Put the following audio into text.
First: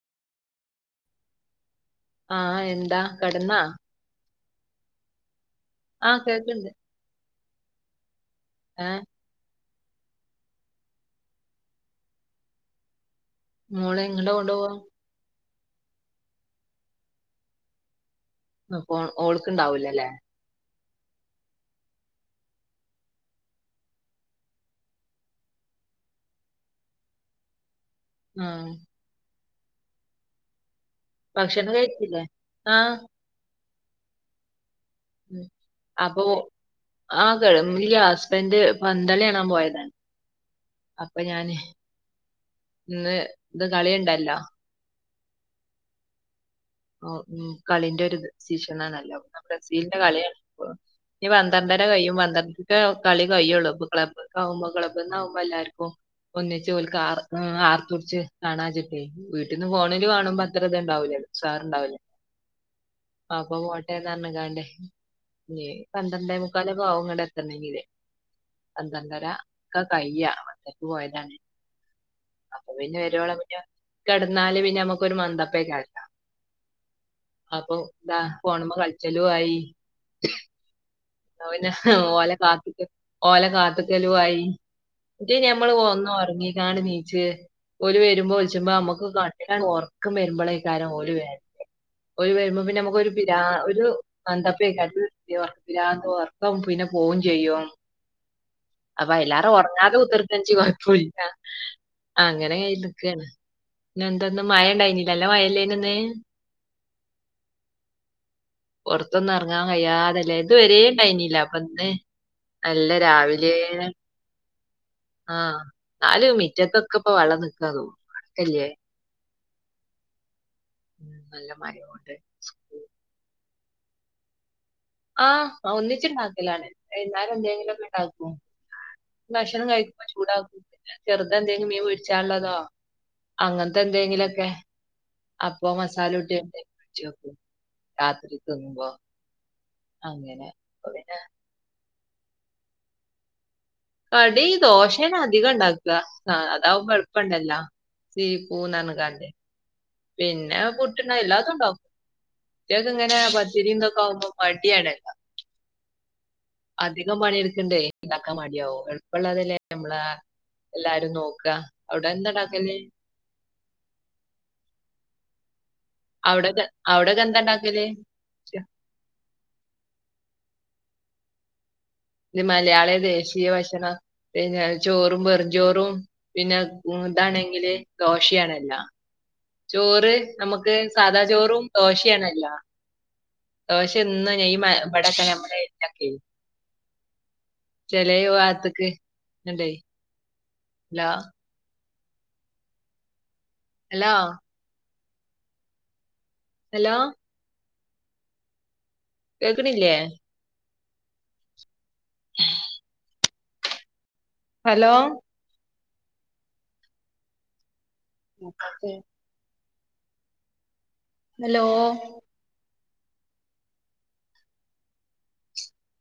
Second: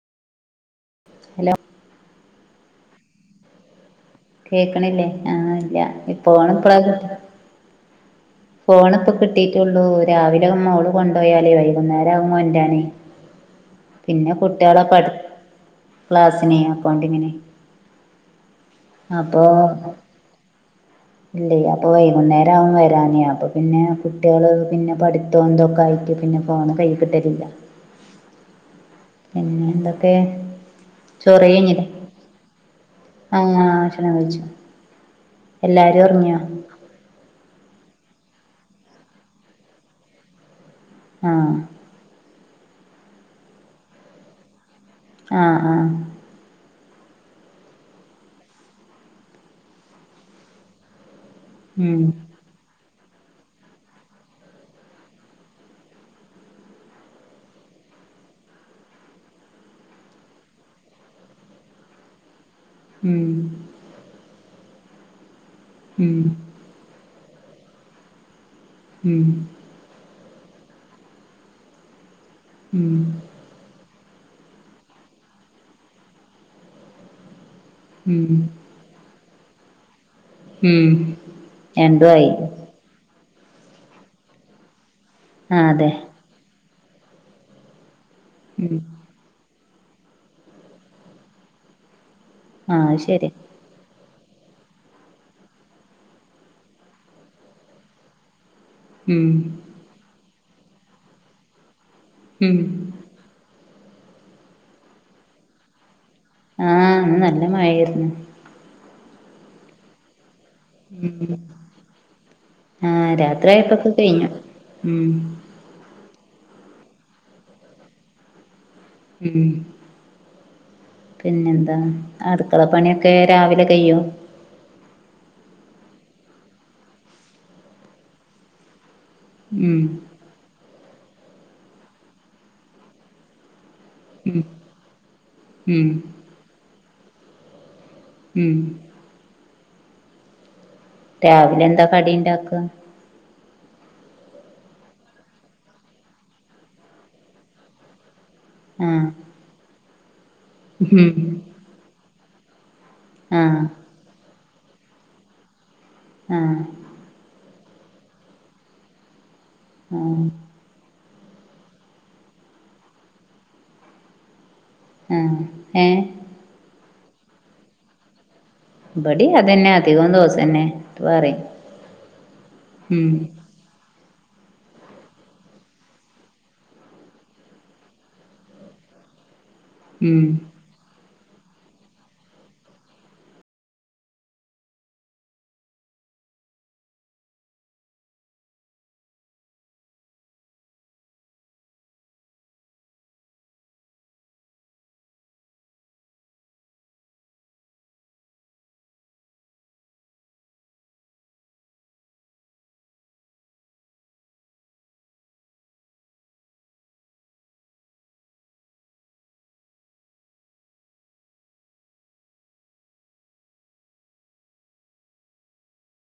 hello ആ എന്താ കടന്നോ കേൾക്കണില്ലേ ആഹ് ഇല്ല ആഹ് പോണ് കേക്ക്ണ്ട് ഇപ്പഴാ കു ഫോണ് ഏഹ് ഇപ്പ കിട്ടിട്ട് ഒള്ളൂ രാവിലെ മോള് കൊണ്ടുപോയാലേ വൈകുന്നേരം ആവും കേണ്ടരാന് മോളെ എങ്ങട്ടാ പിന്നെ കൊണ്ടോവാ കുട്ടികളെ പഠ ക്ലാസിനെ അക്കൗണ്ടിങ്ങിന് അപ്പൊ ഇല്ലേയ് അപ്പോ വൈകുന്നേരം ആകും വരാനെയ് അപ്പൊ പിന്നെ കുട്ടികള് പിന്നെ പഠിത്തോ ഇന്തൊക്കെ ആയിട്ട് പിന്നെ ഫോൺ കൈയിൽ കിട്ടലില്ല ഉം പിന്നെ എന്തൊക്കെ ഭക്ഷണം കഴിച്ചില്ലേ ആഹ് ആ അക്ഷണം കഴിച്ചു ഉം എല്ലാരും അപ്പൊ ഉറങ്ങിയോ ആ ഹസ്ബൻഡ് പന്ത് കളി കാണാൻ പോയതാണ് അപ്പൊ ആഹ് ഞാന് ഇന്ന് ഇത് കളിയുണ്ടല്ലോ ആഹ് ആഹ് ഉം കളിന്റെ ഒരു ശീഷണണല്ലേ നല്ല ബ്രസീലിന്റെ കളിയണ് ഇപ്പെ ഇഞ് വന്ന പന്ത്രണ്ടര ഉം കഴിയും പന്ത്രണ്ടൊക്ക കളി കിയുള്ളൂ അപ്പോ ക്ലബ്ബ് ആകുമ്പോൾ ക്ലബ്ബ് ആകുമ്പോൾ എല്ലാവർക്കും ഒന്നച്ച് ഓൽക്ക് ആ ആർത്ത് പുടിച്ച് കാണാ വെച്ചിട്ട് വീട്ടിന്ന് ഫേണില് കാണുമ്പോ അത്ര അത് ഉണ്ടാവില്ലല്ലോ ഉസാറണ്ടാവില്ലേ ഉം അപ്പൊ പോട്ടെ എന്ന് പറഞ് കാണ്ട് ഇഞ് ഉം പന്ത്രണ്ടേ മുക്കാല് ഒക്കെ ആവും ഇങ്ങട്ട് എത്തണെങ്കില് പന്ത്രണ്ടര ഉം ക്ക കയ്യാ പത്തരക്ക് പോയതാണ് അപ്പൊ ഉം പിന്നെ വരോളം പറ്റോ കിടന്നാല് പിന്നെ നമുക്കൊ ഒരു മന്തപ്പേയ്ക്കാരം അല്ലേ അപ്പൊ ഇന്താ ഉം പോണമ്മെ കളിച്ചലും ആയി ഉം പിന്നെ രണ്ടു ആയി ഓല കാത്തക്കലും ഓല കാത്തക്കലായി മറ്റേ ആ ഞമ്മള് അതെ ഒന്നും ഒറങ്ങിക്കാണ്ട് നീച്ച് ഓല് വരുമ്പോ വിളിച്ച്പോ നമ്മുക്ക് കാ ഉറക്കം വരുമ്പോളേക്കാരം ഓലി വേ ഓല വരുമ്പോ ആ പിന്നെ അത് നമുക്കൊ ഒരു ശരി പിരാന്ത് ഒരു മന്ദപ്പയ്കാരം ഒർക്ക് പിരാന്ത് ഒർക്കം പിന്നെ പോകും ചെയ്യും അപ്പൊ എല്ലാവാരും ഉറങ്ങാതെ കുത്തർത്തനിച്ച് കൊഴപ്പില്ല അങ്ങനെ കയി ക്കാണ് പിന്ന എന്ത ഇന്ന് മഴ ഇണ്ടായിനി ല്ലേ അല്ല മഴല്ലേനെഇന്ന് ആഹ് ന്ന് നല്ല മഴായിരുന്നു പുറത്തൊന്നും എറങ്ങാൻ കയ്യാതല്ലേ ഇത് വരെ ണ്ടായിനില്ല അപ്പൊ ന്ന് നല്ല ആ രാവിലെ രാത്രിയായപ്പൊക്കെ കഴിഞ്ഞു ഉം ആഹ് നാല് മിറ്റത്തൊക്ക ഇപ്പം വെള്ളം നിക്കാ തോന്ന് അടക്കെല്ലേ ഉം ഉം, നല്ല പിന്നെന്താ മരം കൊണ്ട് അടുക്കള പണിയൊ ക്കൊ രാവിലെ കയ്യോ ആഹ് ഒന്നിച്ചു ണ്ടാക്കലാണ് വൈന്നാരം എന്തെങ്കിലും ഒക്കെ ണ്ടാക്കും ഭക്ഷണം ഉം കഴിക്കുമ്പ ചൂടാക്കും ചെറുത എന്തെങ്കിലും മീൻ പെരിച്ചാള്ള തോ അങ്ങന് ത്തെ ഉം എന്തെങ്കിലൊക്കെ അപ്പൊ ഉം മസാല കൂട്ടിയാണ്ട് ഫ്രിഡ്ജ് വെക്കും രാത്രി ഉം തിന്നുമ്പോ അങ്ങനെ അപ്പം പിന്നെ രാവിലെ എന്താ കടി ണ്ടാക്ക കടി ദോശേണ് അധികം ഇണ്ടാക്കാ അതാവുമ്പം എൾപ്പണ്ടല്ലോ സീ പൂ നർ ആ ഞ്ഞ്കാണ്ടെ പിന്നെ ഉം പുട്ട്ണ്ടാ എല്ലാത്തും ഉണ്ടാവും ചെൽത് ഇങ്ങനെ ആ പച്ചരിന്തൊ ക്കെ ആവുമ്പോ മടിയാണല്ലോ ആഹ് അധികം പണിയെടുക്കണ്ടേ ഇണ്ടാക്കാൻ മടിയാവോ എള്പ്പള്ളതല്ലേ നമ്മളാ ആ എല്ലാരും നോക്കാ അവിടെ എന്താണ്ടാക്കല് ആഹ് ഏഹ് അവിടെ അവിടെക്കെ എന്താണ്ടാക്കല് ഇബടി അതെന്നെ അധികം ദോസന്നെ പറിം ഇത് മലയാളി ദേശീയ ഭക്ഷണം പിന്നെ ചോറും വെറുംചോറും പിന്നെ ഇതാണെങ്കില് ദോശയാണല്ല ചോറ് ഉം നമു ക്ക് സാദാ ചോറും ദോശയാണല്ല ദേശ എന്നും ഈ മ ഇമ്പടെക്കെ നമ്മുടെ [unintelligible] ചെലോ ഭാഗത്ത് ക്ക് ണ്ടേ ഹലോ ഹലോ ഹലോ കേക്ക്ണില്ലേ ഉ ഹലോ മുക്കാത്തെ ഹലോ